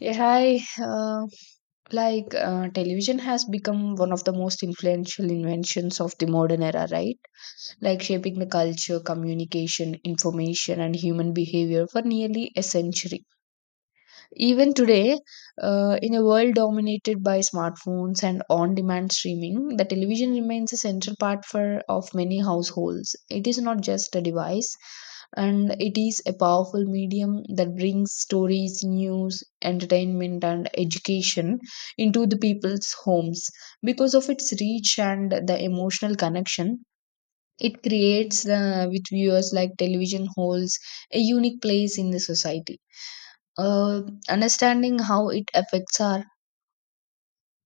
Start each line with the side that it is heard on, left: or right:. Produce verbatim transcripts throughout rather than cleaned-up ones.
left: Yeah, I uh, like uh, television has become one of the most influential inventions of the modern era, right? Like shaping the culture, communication, information, and human behavior for nearly a century. Even today, uh, in a world dominated by smartphones and on-demand streaming, the television remains a central part for of many households. It is not just a device, and it is a powerful medium that brings stories, news, entertainment, and education into the people's homes. Because of its reach and the emotional connection it creates uh, with viewers, like television holds a unique place in the society. uh, Understanding how it affects our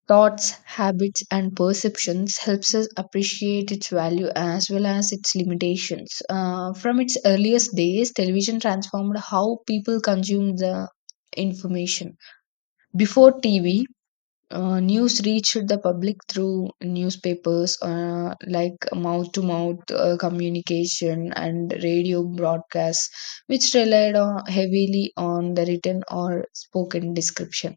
left: thoughts, habits, and perceptions helps us appreciate its value as well as its limitations. Uh, from its earliest days, television transformed how people consume the information. Before T V, uh, news reached the public through newspapers, uh, like mouth to mouth communication and radio broadcasts, which relied on, heavily on the written or spoken description.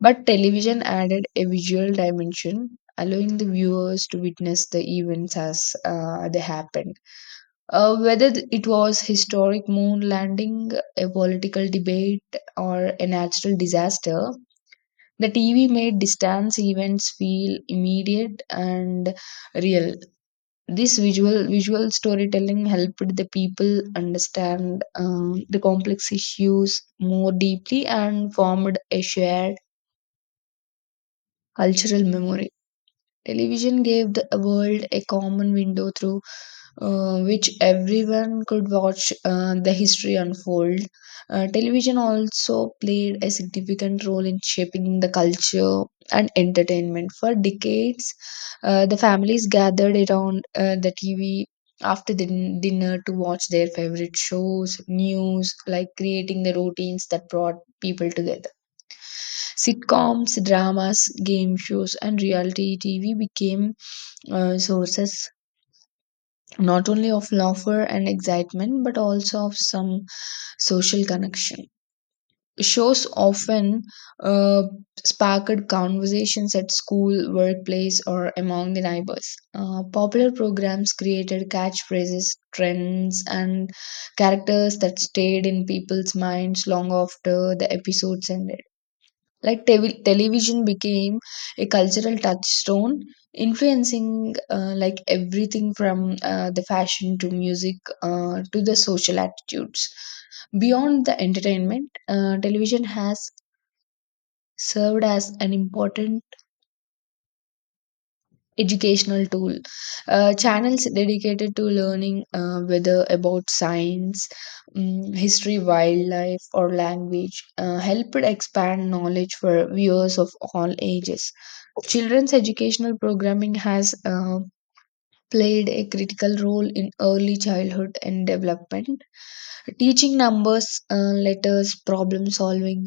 left: But television added a visual dimension, allowing the viewers to witness the events as uh, they happened. Uh, whether th- it was historic moon landing, a political debate, or a natural disaster, the T V made distance events feel immediate and real. This visual visual storytelling helped the people understand um, the complex issues more deeply and formed a shared cultural memory. Television gave the world a common window through uh, which everyone could watch uh, the history unfold. Uh, television also played a significant role in shaping the culture and entertainment. For decades, uh, the families gathered around uh, the T V after the din- dinner to watch their favorite shows, news, like creating the routines that brought people together. Sitcoms, dramas, game shows, and reality T V became uh, sources not only of laughter and excitement but also of some social connection. Shows often uh, sparked conversations at school, workplace, or among the neighbors. Uh, popular programs created catchphrases, trends, and characters that stayed in people's minds long after the episodes ended. Like tevi- television became a cultural touchstone, influencing uh, like everything from uh, the fashion to music uh, to the social attitudes. Beyond the entertainment, uh, television has served as an important educational tool. Uh, channels dedicated to learning, uh, whether about science, um, history, wildlife, or language, uh, helped expand knowledge for viewers of all ages. Children's educational programming has uh, played a critical role in early childhood and development, teaching numbers, uh, letters, problem solving,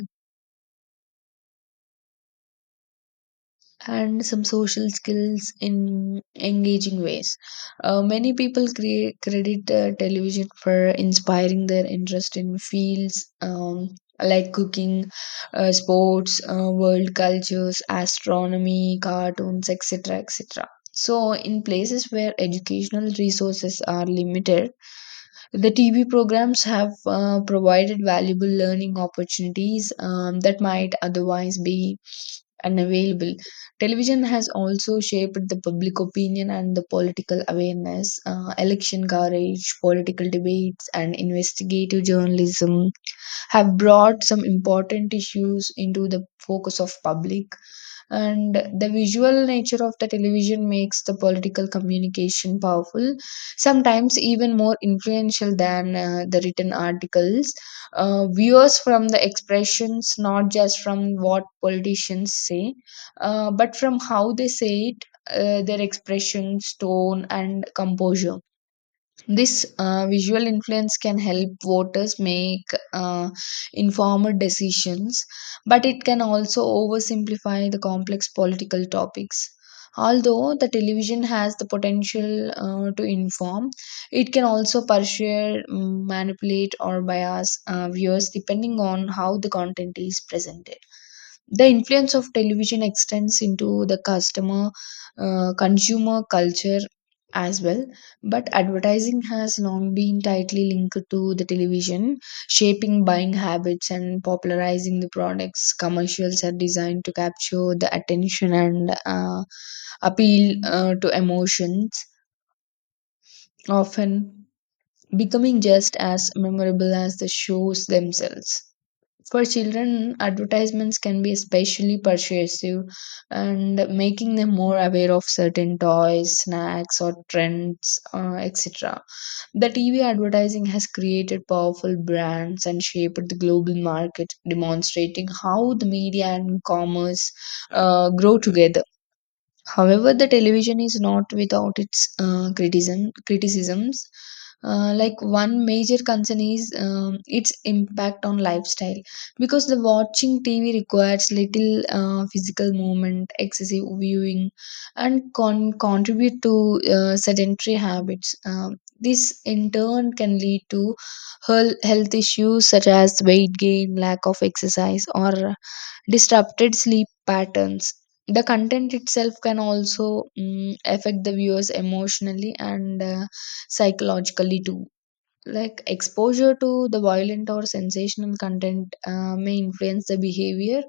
left: and some social skills in engaging ways. Uh, many people create, credit uh, television for inspiring their interest in fields, um, like cooking, uh, sports, uh, world cultures, astronomy, cartoons, et cetera et cetera. So, in places where educational resources are limited, the T V programs have uh, provided valuable learning opportunities um, that might otherwise be unavailable. Television has also shaped the public opinion and the political awareness. Uh, election coverage, political debates, and investigative journalism have brought some important issues into the focus of public. And the visual nature of the television makes the political communication powerful, sometimes even more influential than uh, the written articles. Uh, viewers from the expressions not just from what politicians say, uh, but from how they say it, uh, their expressions, tone, and composure. This uh, visual influence can help voters make uh, informed decisions, but it can also oversimplify the complex political topics. Although the television has the potential uh, to inform, it can also persuade, mm, manipulate, or bias uh, viewers depending on how the content is presented. The influence of television extends into the customer, uh, consumer culture as well. But advertising has long been tightly linked to the television, shaping buying habits and popularizing the products. Commercials are designed to capture the attention and uh, appeal uh, to emotions, often becoming just as memorable as the shows themselves. For children, advertisements can be especially persuasive and making them more aware of certain toys, snacks, or trends, uh, et cetera. The T V advertising has created powerful brands and shaped the global market, demonstrating how the media and commerce uh, grow together. However, the television is not without its uh, criticism criticisms. Uh, like one major concern is um, its impact on lifestyle because the watching T V requires little uh, physical movement. Excessive viewing, and con- contribute to uh, sedentary habits. Um, this in turn can lead to heal- health issues such as weight gain, lack of exercise, or disrupted sleep patterns. The content itself can also mm, affect the viewers emotionally and uh, psychologically too, like exposure to the violent or sensational content uh, may influence the behavior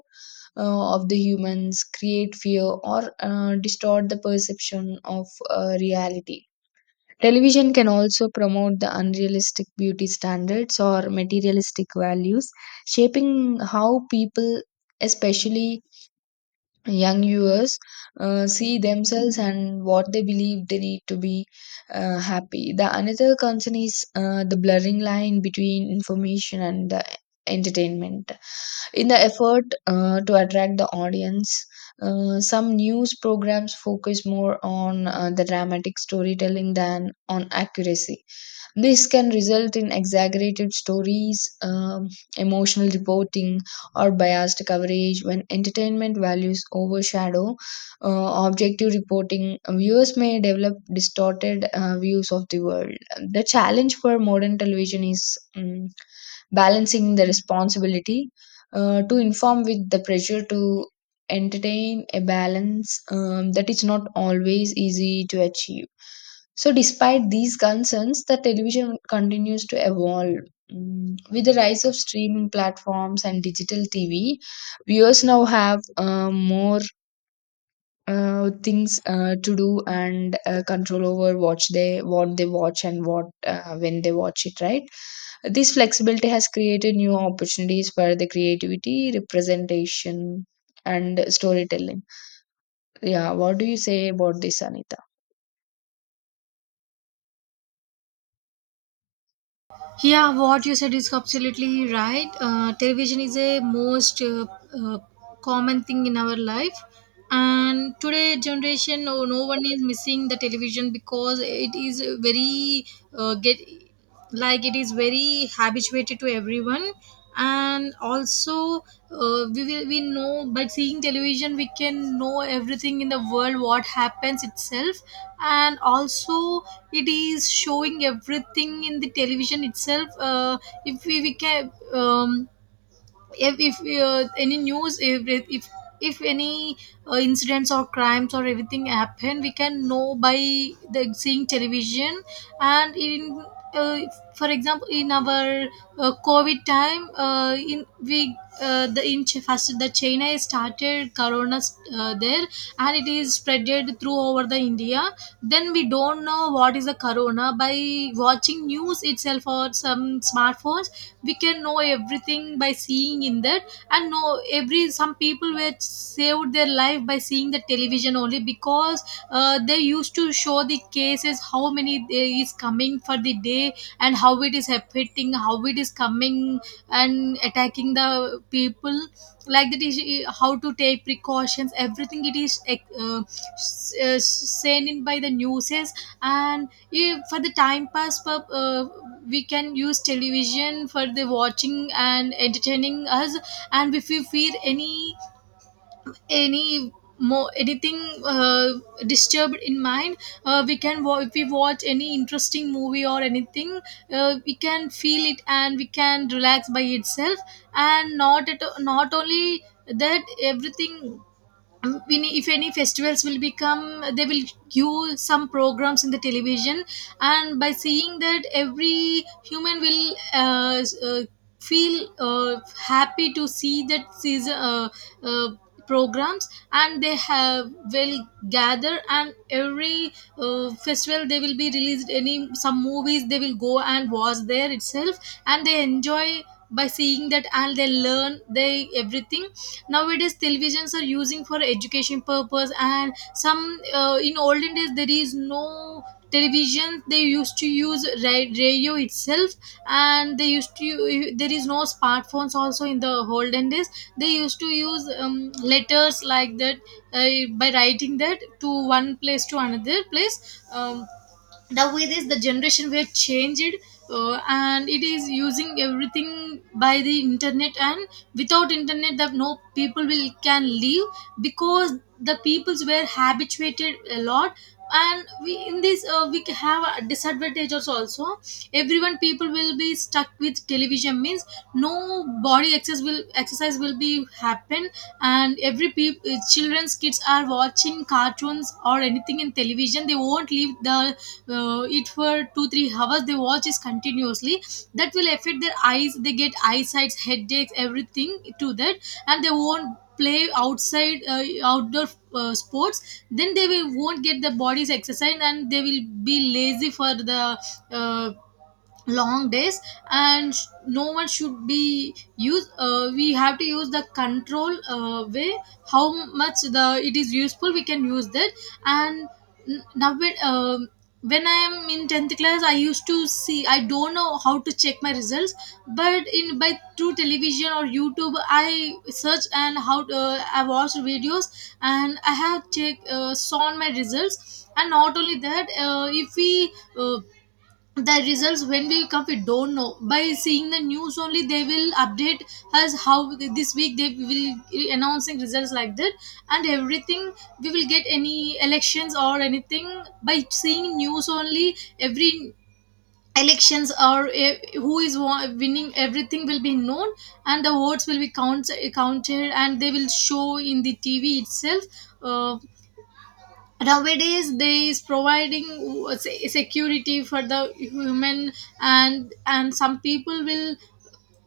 left: uh, of the humans, create fear or uh, distort the perception of uh, reality. Television can also promote the unrealistic beauty standards or materialistic values, shaping how people, especially young viewers, uh, see themselves and what they believe they need to be uh, happy. The another concern is uh, the blurring line between information and the entertainment. In the effort uh, to attract the audience, uh, some news programs focus more on uh, the dramatic storytelling than on accuracy. This can result in exaggerated stories, um, emotional reporting, or biased coverage. When entertainment values overshadow uh, objective reporting, uh, viewers may develop distorted uh, views of the world. The challenge for modern television is um, balancing the responsibility uh, to inform with the pressure to entertain, a balance um, that is not always easy to achieve. So, despite these concerns, the television continues to evolve. Mm, With the rise of streaming platforms and digital T V, viewers now have uh, more uh, things uh, to do and uh, control over what they what they watch and what uh, when they watch it. Right, this flexibility has created new opportunities for the creativity, representation, and storytelling. Yeah, what do you say about this, Anita?
right: Yeah, what you said is absolutely right. Uh, television is a most uh, uh, common thing in our life, and today generation, oh, no one is missing the television because it is very uh, get like it is very habituated to everyone, and also uh, we will we know by seeing television we can know everything in the world what happens itself, and also it is showing everything in the television itself uh, if we, we can um, if if uh, any news if if if any uh, incidents or crimes or everything happen we can know by the seeing television and in uh, for example in our uh, covid time uh, in we uh, the in Ch- first the china started corona uh, there, and it is spreaded through over the india. Then we don't know what is the corona by watching news itself or some smartphones. We can know everything by seeing in that, and know every some people were saved their life by seeing the television only because uh, they used to show the cases how many there is coming for the day, and how it is affecting, how it is coming and attacking the people, like that is uh, how to take precautions. Everything it is uh, uh, s- uh, sent in by the newses. And yeah, for the time pass pur- uh, we can use television for the watching and entertaining us. And if we feel any any more anything uh, disturbed in mind, uh, we can wa- if we watch any interesting movie or anything, uh, we can feel it and we can relax by itself. And not at not only that everything, um, when- if any festivals will become, they will give some programs in the television. And by seeing that, every human will uh, s- uh, feel uh, happy to see that season uh, uh, programs, and they have will gather. And every uh, festival they will be released any some movies, they will go and watch there itself, and they enjoy by seeing that. And they learn they everything. Nowadays televisions are using for education purpose, and some uh, in olden days there is no television, they used to use ra- radio itself. And they used to, there is no smartphones also in the olden days, they used to use um, letters like that, uh, by writing that to one place to another place. um, the way this the generation were changed, uh, and it is using everything by the internet. And without internet that no people will can live because the peoples were habituated a lot. And we in this, uh, we have a disadvantages also. Everyone people will be stuck with television means no body access will exercise will be happen. And every people children's kids are watching cartoons or anything in television, they won't leave the uh, it for two three hours they watch is continuously. That will affect their eyes, they get eyesight headaches everything to that. And they won't play outside uh, outdoor uh, sports, then they will, won't get the body's exercise, and they will be lazy for the uh, long days. And sh- no one should be use, uh, we have to use the control uh, way, how much the it is useful we can use that. And n- now when, um when I am in tenth class I used to see, I don't know how to check my results, but in by through television or youtube I search and how to, uh, I watched videos, and I have check uh, saw my results. And not only that, uh, if we uh, the results when will come we don't know, by seeing the news only they will update us how this week they will announcing results like that. And everything, we will get any elections or anything by seeing news only. Every elections or eh, who is wa- winning everything will be known. And the votes will be count, counted and they will show in the tv itself. Uh, Nowadays they is providing uh, se- security for the human. And and some people will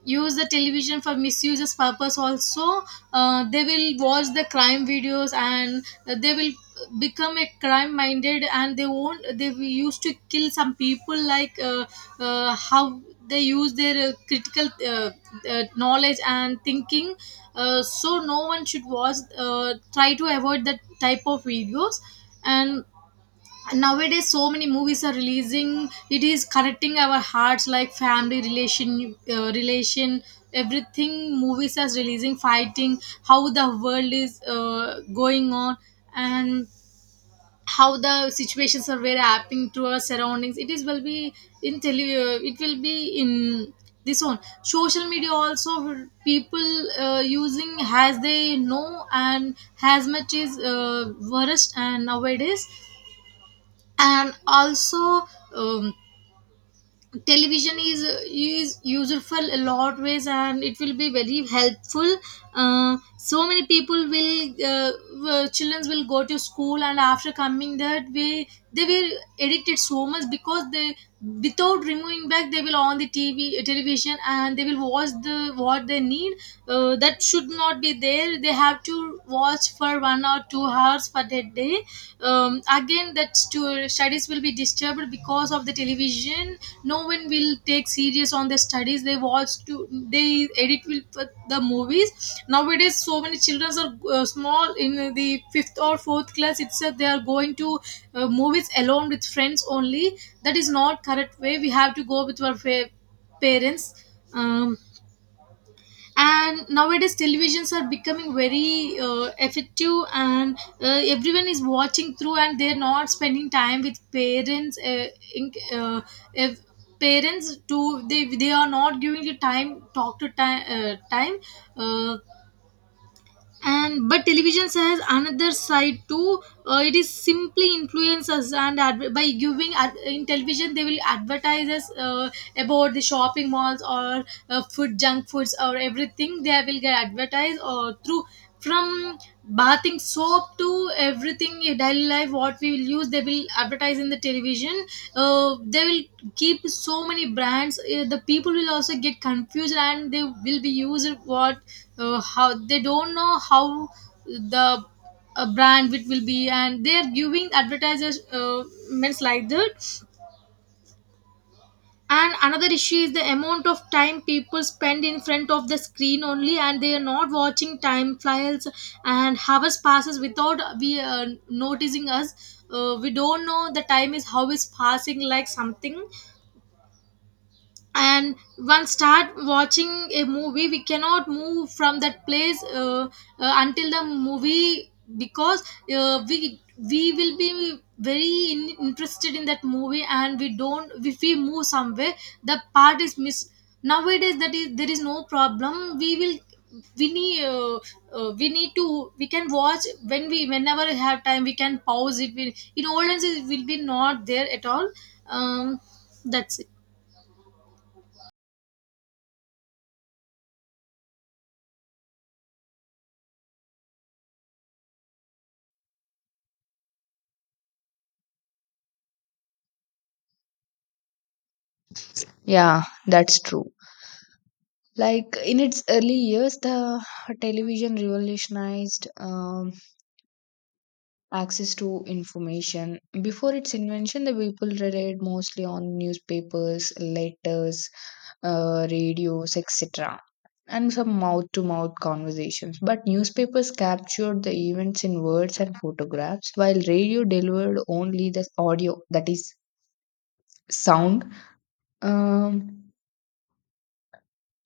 right: use the television for misuses purpose also. Uh, they will watch the crime videos, and they will become a crime minded, and they won't they will used to kill some people like uh, uh, how they use their uh, critical uh, uh, knowledge and thinking. Uh, so no one should watch, uh, try to avoid that type of videos. And nowadays so many movies are releasing, it is connecting our hearts like family relation uh, relation. Everything movies are releasing, fighting, how the world is uh, going on. And how the situations are very happening to our surroundings, it is will be in tele- uh, it will be in this one social media also. People uh, using as they know, and as much is uh, worst. And nowadays and also, um, television is is useful a lot ways, and it will be very helpful. Uh, so many people will uh, uh, children will go to school, and after coming that way they were addicted so much, because they without removing back they will on the tv television, and they will watch the what they need. Uh, that should not be there, they have to watch for one or two hours for that day. Um, again that stu- studies will be disturbed because of the television, no one will take serious on their studies, they watch to they edit will put the movies. Nowadays so many children are uh, small in the fifth or fourth class itself, they are going to uh, movies alone with friends only. That is not correct way, we have to go with our fa- parents. um, and nowadays televisions are becoming very uh, effective, and uh, everyone is watching through and they're not spending time with parents. uh, in, uh, if parents to they they are not giving the time talk to time uh, time. uh, and but television has another side too. Uh, it is simply influences and adver- by giving ad- in television they will advertise us uh, about the shopping malls, or uh, food, junk foods or everything they will get advertised, or through from bathing soap to everything in daily life what we will use, they will advertise in the television. Uh, they will keep so many brands, uh, the people will also get confused, and they will be used what, uh, how they don't know how the uh, brand it will be, and they are giving advertisers uh, means like that. And another issue is the amount of time people spend in front of the screen only, and they are not watching, time flies and hours passes without we uh, noticing us. Uh, we don't know the time is how is passing like something. And once start watching a movie we cannot move from that place uh, uh, until the movie, because uh, we we will be very in, interested in that movie, and we don't if we move somewhere the part is missed. Nowadays that is there is no problem, we will we need uh, uh, we need to we can watch when we whenever we have time we can pause it we, in old times it will be not there at all. um, that's it.
left: Yeah, that's true. Like in its early years, the television revolutionized um, access to information. Before its invention, the people relied mostly on newspapers, letters, uh, radios, et cetera, and some mouth to mouth conversations. But newspapers captured the events in words and photographs, while radio delivered only the audio, that is, sound. Um,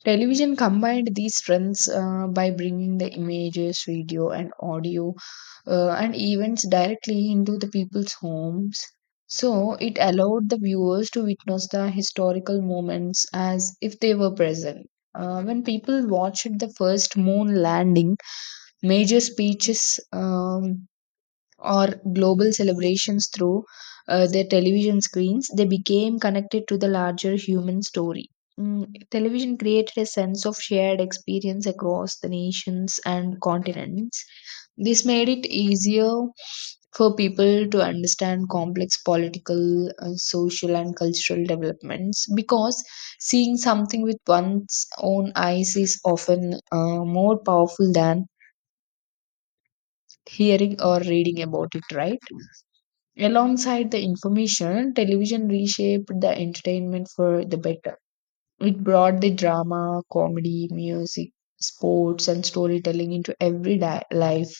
left: Television combined these strengths uh, by bringing the images, video, and audio uh, and events directly into the people's homes. So it allowed the viewers to witness the historical moments as if they were present. Uh, when people watched the first moon landing, major speeches, um, or global celebrations through uh, their television screens, they became connected to the larger human story. Mm, television created a sense of shared experience across the nations and continents. This made it easier for people to understand complex political, uh, social, and cultural developments because seeing something with one's own eyes is often uh, more powerful than hearing or reading about it, right? Alongside the information, television reshaped the entertainment for the better. It brought the drama, comedy, music, sports, and storytelling into every di- life.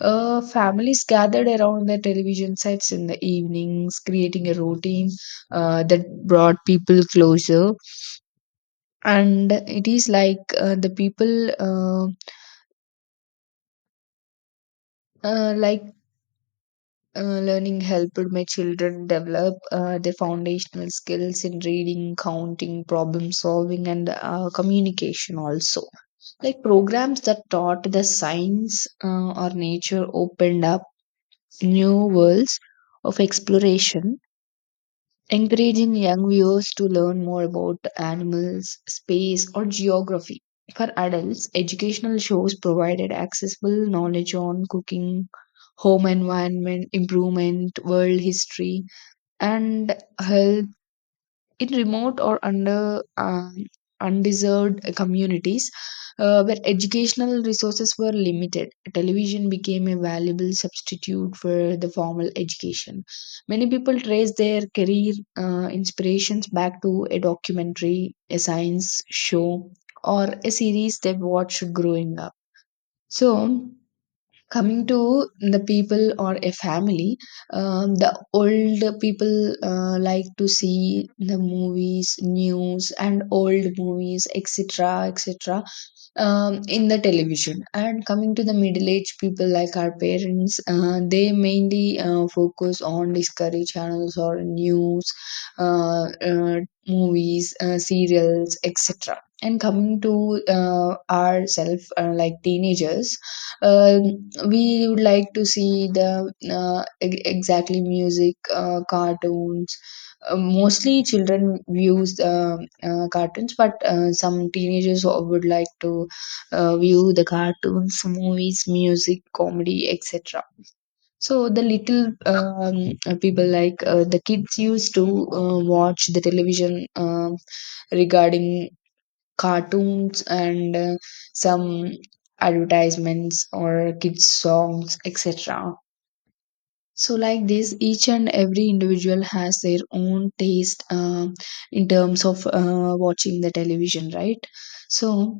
left: Uh, families gathered around the television sets in the evenings, creating a routine uh, that brought people closer. And it is like uh, the people uh, uh, like Uh, learning helped my children develop uh, their foundational skills in reading, counting, problem solving, and uh, communication also. Like programs that taught the science uh, or nature opened up new worlds of exploration, encouraging young viewers to learn more about animals, space, or geography. For adults, educational shows provided accessible knowledge on cooking, home environment improvement, world history, and health in remote or under uh, undeserved communities uh, where educational resources were limited. Television became a valuable substitute for the formal education. Many people trace their career uh, inspirations back to a documentary, a science show, or a series they watched growing up. So, coming to the people or a family, um, the old people uh, like to see the movies, news, and old movies, et cetera etc um, in the television. And coming to the middle aged people like our parents, uh, they mainly uh, focus on discovery channels or news, uh, uh, movies, uh, serials, et cetera. And coming to uh, ourselves, uh, like teenagers, um we would like to see the uh, e- exactly music, uh, cartoons. Uh, mostly children views uh, uh, cartoons, but uh, some teenagers would like to uh, view the cartoons, movies, music, comedy, et cetera. So the little um, uh, people like uh, the kids used to uh, watch the television um regarding cartoons and uh, some advertisements or kids songs, et cetera. So, like this, each and every individual has their own taste uh, in terms of uh, watching the television, right? So,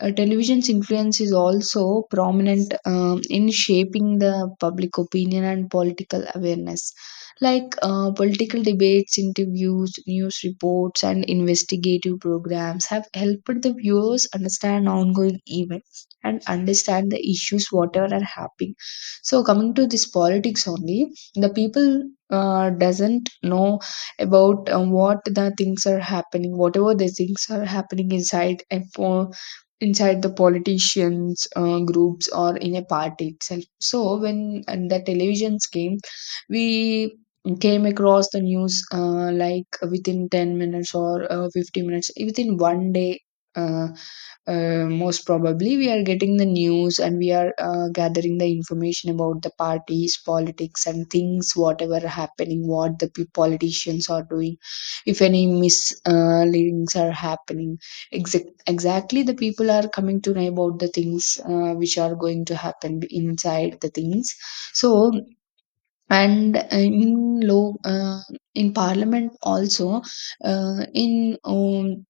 left: uh, television's influence is also prominent um, in shaping the public opinion and political awareness. Like uh, political debates, interviews, news reports, and investigative programs have helped the viewers understand ongoing events and understand the issues, whatever are happening. So coming to this politics only, the people uh, doesn't know about uh, what the things are happening, whatever the things are happening inside a po, inside the politicians uh, groups or in a party itself. So when and the televisions came, we came across the news uh, like within ten minutes or uh, fifty minutes within one day, uh, uh, most probably we are getting the news and we are uh, gathering the information about the parties, politics, and things, whatever are happening, what the pe- politicians are doing. If any misleadings are happening, exact, exactly the people are coming to know about the things uh, which are going to happen inside the things. So, and uh, in low uh, in parliament also, uh, in um,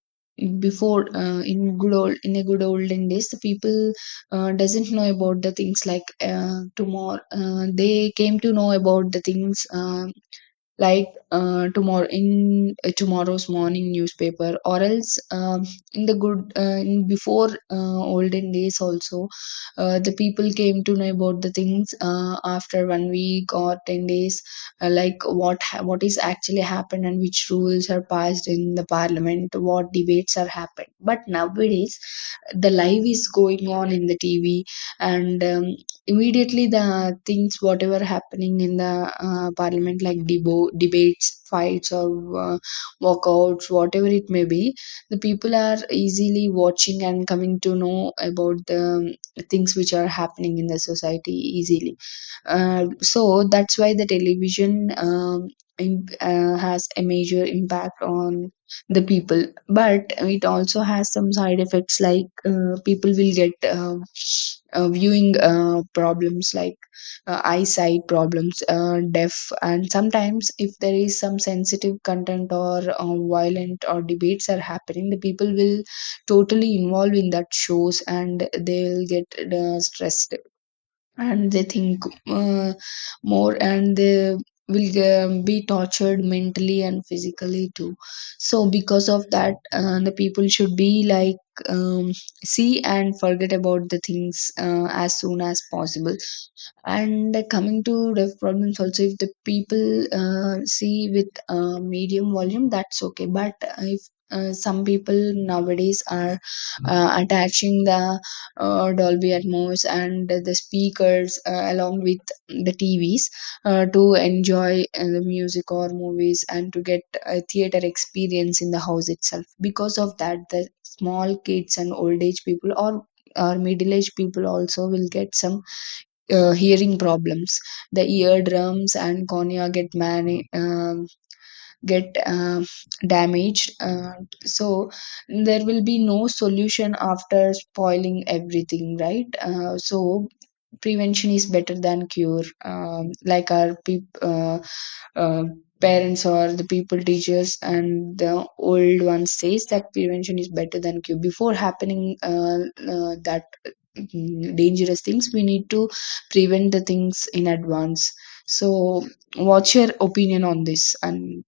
left: before uh, in good old in a good olden days, the people uh, doesn't know about the things, like uh, tomorrow uh, they came to know about the things uh, like uh, tomorrow in uh, tomorrow's morning newspaper, or else um, in the good uh, in before uh, olden days also, uh, the people came to know about the things uh, after one week or ten days, uh, like what ha- what is actually happened, and which rules are passed in the parliament, what debates are happened. But nowadays the live is going on in the TV, and um, immediately the things whatever happening in the uh, parliament, like debo- debates, fights, or uh, walkouts, whatever it may be, the people are easily watching and coming to know about the um, things which are happening in the society easily. Uh, so that's why the television um, im- uh, has a major impact on the people. But it also has some side effects, like uh, people will get uh, uh, viewing uh, problems like uh, eyesight problems, uh, deaf. And sometimes if there is some sensitive content or uh, violent or debates are happening, the people will totally involve in that shows and they'll get uh, stressed and they think uh, more and they will ge- be tortured mentally and physically too. So because of that, uh, the people should be like, um, see and forget about the things uh, as soon as possible. And uh, coming to deaf problems also, if the people uh, see with uh, medium volume, that's okay. But if uh, some people nowadays are uh, attaching the uh, Dolby Atmos and the speakers uh, along with the T Vs uh, to enjoy uh, the music or movies and to get a theater experience in the house itself. Because of that, the small kids and old age people or or middle aged people also will get some uh, hearing problems. The eardrums and cornea get man- get um damaged. Uh, so there will be no solution after spoiling everything, right? Uh, so prevention is better than cure, um, like our peop- uh, uh, parents or the people, teachers, and the old ones says that prevention is better than cure. Before happening uh, uh, that mm, dangerous things, we need to prevent the things in advance. So what's your opinion on this and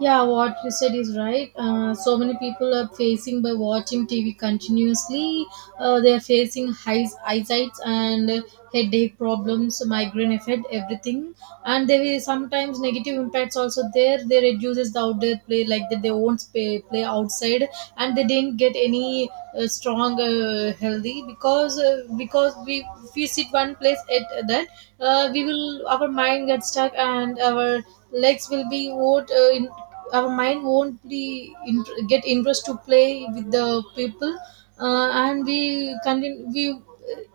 right: Yeah, what you said is right. Uh, so many people are facing by watching T V continuously. Uh, they are facing high eyesight and headache problems, migraine effect, everything. And there is sometimes negative impacts also there. They reduces the outdoor play like that. They won't play, play outside, and they didn't get any uh, strong, uh, healthy, because uh, because we, if we sit one place at that, uh, we will, our mind gets stuck, and our legs will be what, uh, in, our mind won't be int- get interest to play with the people. Uh, and we continue we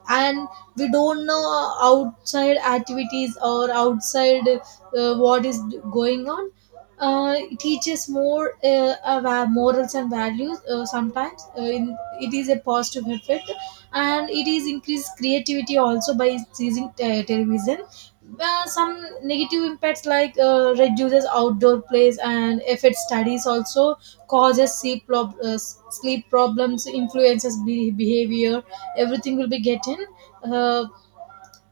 right: and we don't know outside activities or outside, uh, what is going on. Uh, it teaches more uh, ava- morals and values. Uh, sometimes uh, in, it is a positive effect, and it is increased creativity also by using te- television. Uh, some negative impacts, like uh, reduces outdoor plays and affects studies also, causes sleep, prob- uh, sleep problems, influences be- behavior. Everything will be getting. uh,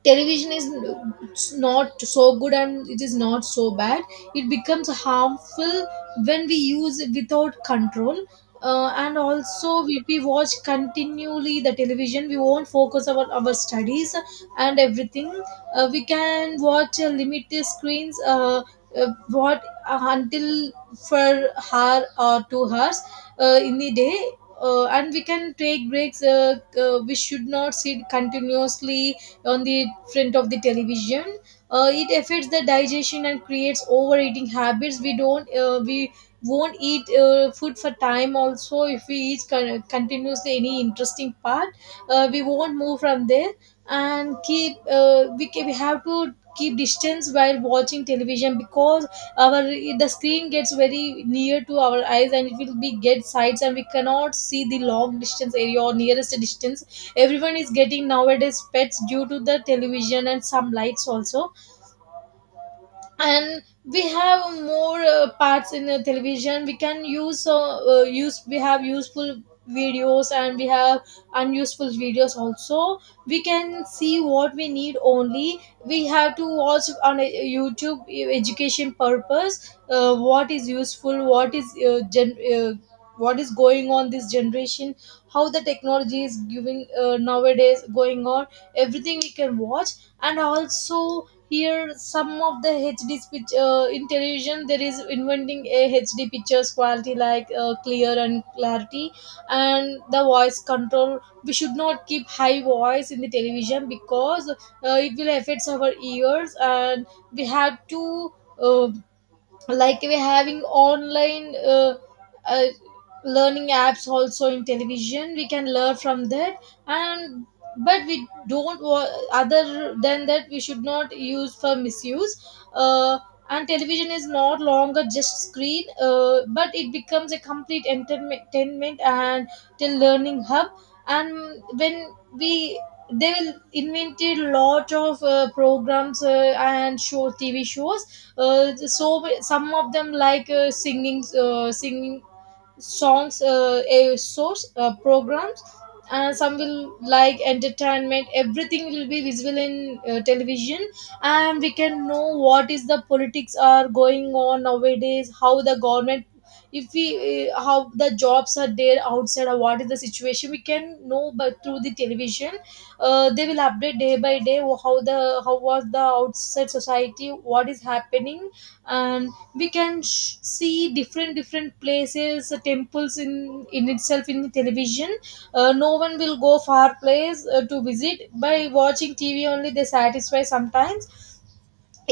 right: Television is n- not so good, and it is not so bad. It becomes harmful when we use it without control. Uh, and also, if we watch continually the television, we won't focus on our studies and everything. Uh, we can watch uh, limited screens, uh, uh, what uh, until for hour or two hours uh, in the day. Uh, and we can take breaks. Uh, uh, we should not sit continuously on the front of the television. Uh, it affects the digestion and creates overeating habits. We don't uh, we won't eat uh, food for time also. If we eat con- continuously any interesting part, uh, we won't move from there. And keep, uh, we, ca- we have to keep distance while watching television, because our the screen gets very near to our eyes and it will be get sights, and we cannot see the long distance area or nearest distance. Everyone is getting nowadays pets due to the television, and some lights also. And we have more uh, parts in the television we can use, uh, uh, use we have useful videos, and we have unuseful videos also. We can see what we need only. We have to watch on a YouTube, uh, education purpose. Uh, what is useful, what is uh, gen- uh, what is going on this generation, how the technology is giving uh, nowadays going on. Everything we can watch. And also, here some of the H D pitch, uh, in television there is inventing a H D pictures quality, like uh, clear and clarity, and the voice control. We should not keep high voice in the television because uh, it will affect our ears, and we have to, uh, like we're having online, uh, uh, learning apps also in television we can learn from that. And but we don't wa- other than that, we should not use for misuse. Uh, and television is not longer just screen, uh, but it becomes a complete entertainment and till learning hub. And when we, they will invented lot of uh, programs uh, and show T V shows. Uh, so some of them like uh, singing uh, singing songs, uh, a source uh, programs, and some will like entertainment. Everything will be visible in uh, television, and we can know what is the politics are going on nowadays, how the government, if we, uh, how the jobs are there outside or what is the situation we can know but through the television. Uh, they will update day by day how the how was the outside society, what is happening. And we can sh- see different different places, uh, temples in in itself in television. Uh, no one will go far place uh, to visit. By watching T V only, they satisfy sometimes.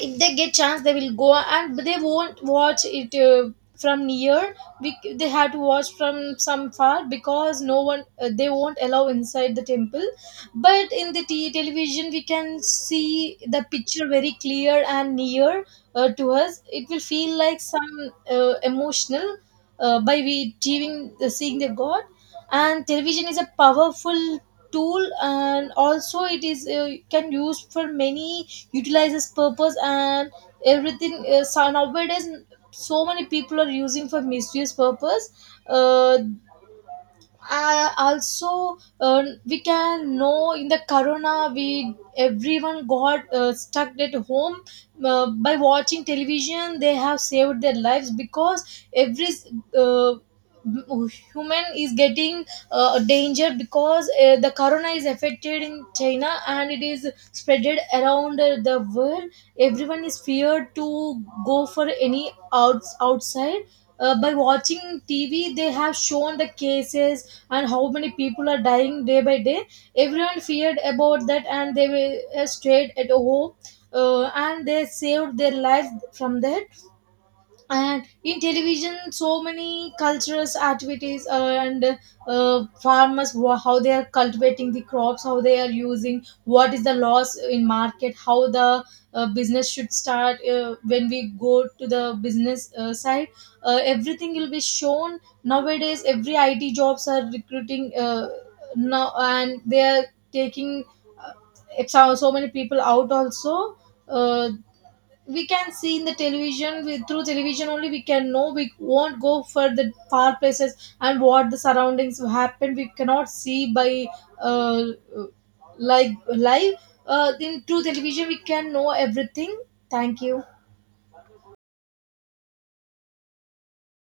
right: If they get chance they will go, and but they won't watch it uh, from near. We, they have to watch from some far, because no one, uh, they won't allow inside the temple. But in the t- television we can see the picture very clear and near uh, to us. It will feel like some uh, emotional, uh, by we seeing the seeing the god. And television is a powerful tool, and also it is, uh, can use for many utilizes purpose. And everything is so nowadays, so many people are using for misuse purpose. Uh, uh, also uh, we can know in the corona, we everyone got uh, stuck at home. Uh, by watching television, they have saved their lives, because every, uh, human is getting uh, danger, because uh, the corona is affected in China and it is spreaded around uh, the world. Everyone is feared to go for any outs outside. Uh, by watching T V they have shown the cases, and how many people are dying day by day. Everyone feared about that, and they were uh, stayed at home. Uh, and they saved their lives from that. And in television so many cultural activities, uh, and uh, farmers, wha- how they are cultivating the crops, how they are using, what is the loss in market, how the uh, business should start. Uh, when we go to the business uh, side, uh, everything will be shown nowadays. Every it jobs are recruiting uh, now, and they are taking, uh, it's how so many people out also. Uh, we can see in the television. We, through television only we can know. We won't go for the far places, and what the surroundings happen we cannot see by, uh, like live. Uh, in Through television we can know everything. Thank you.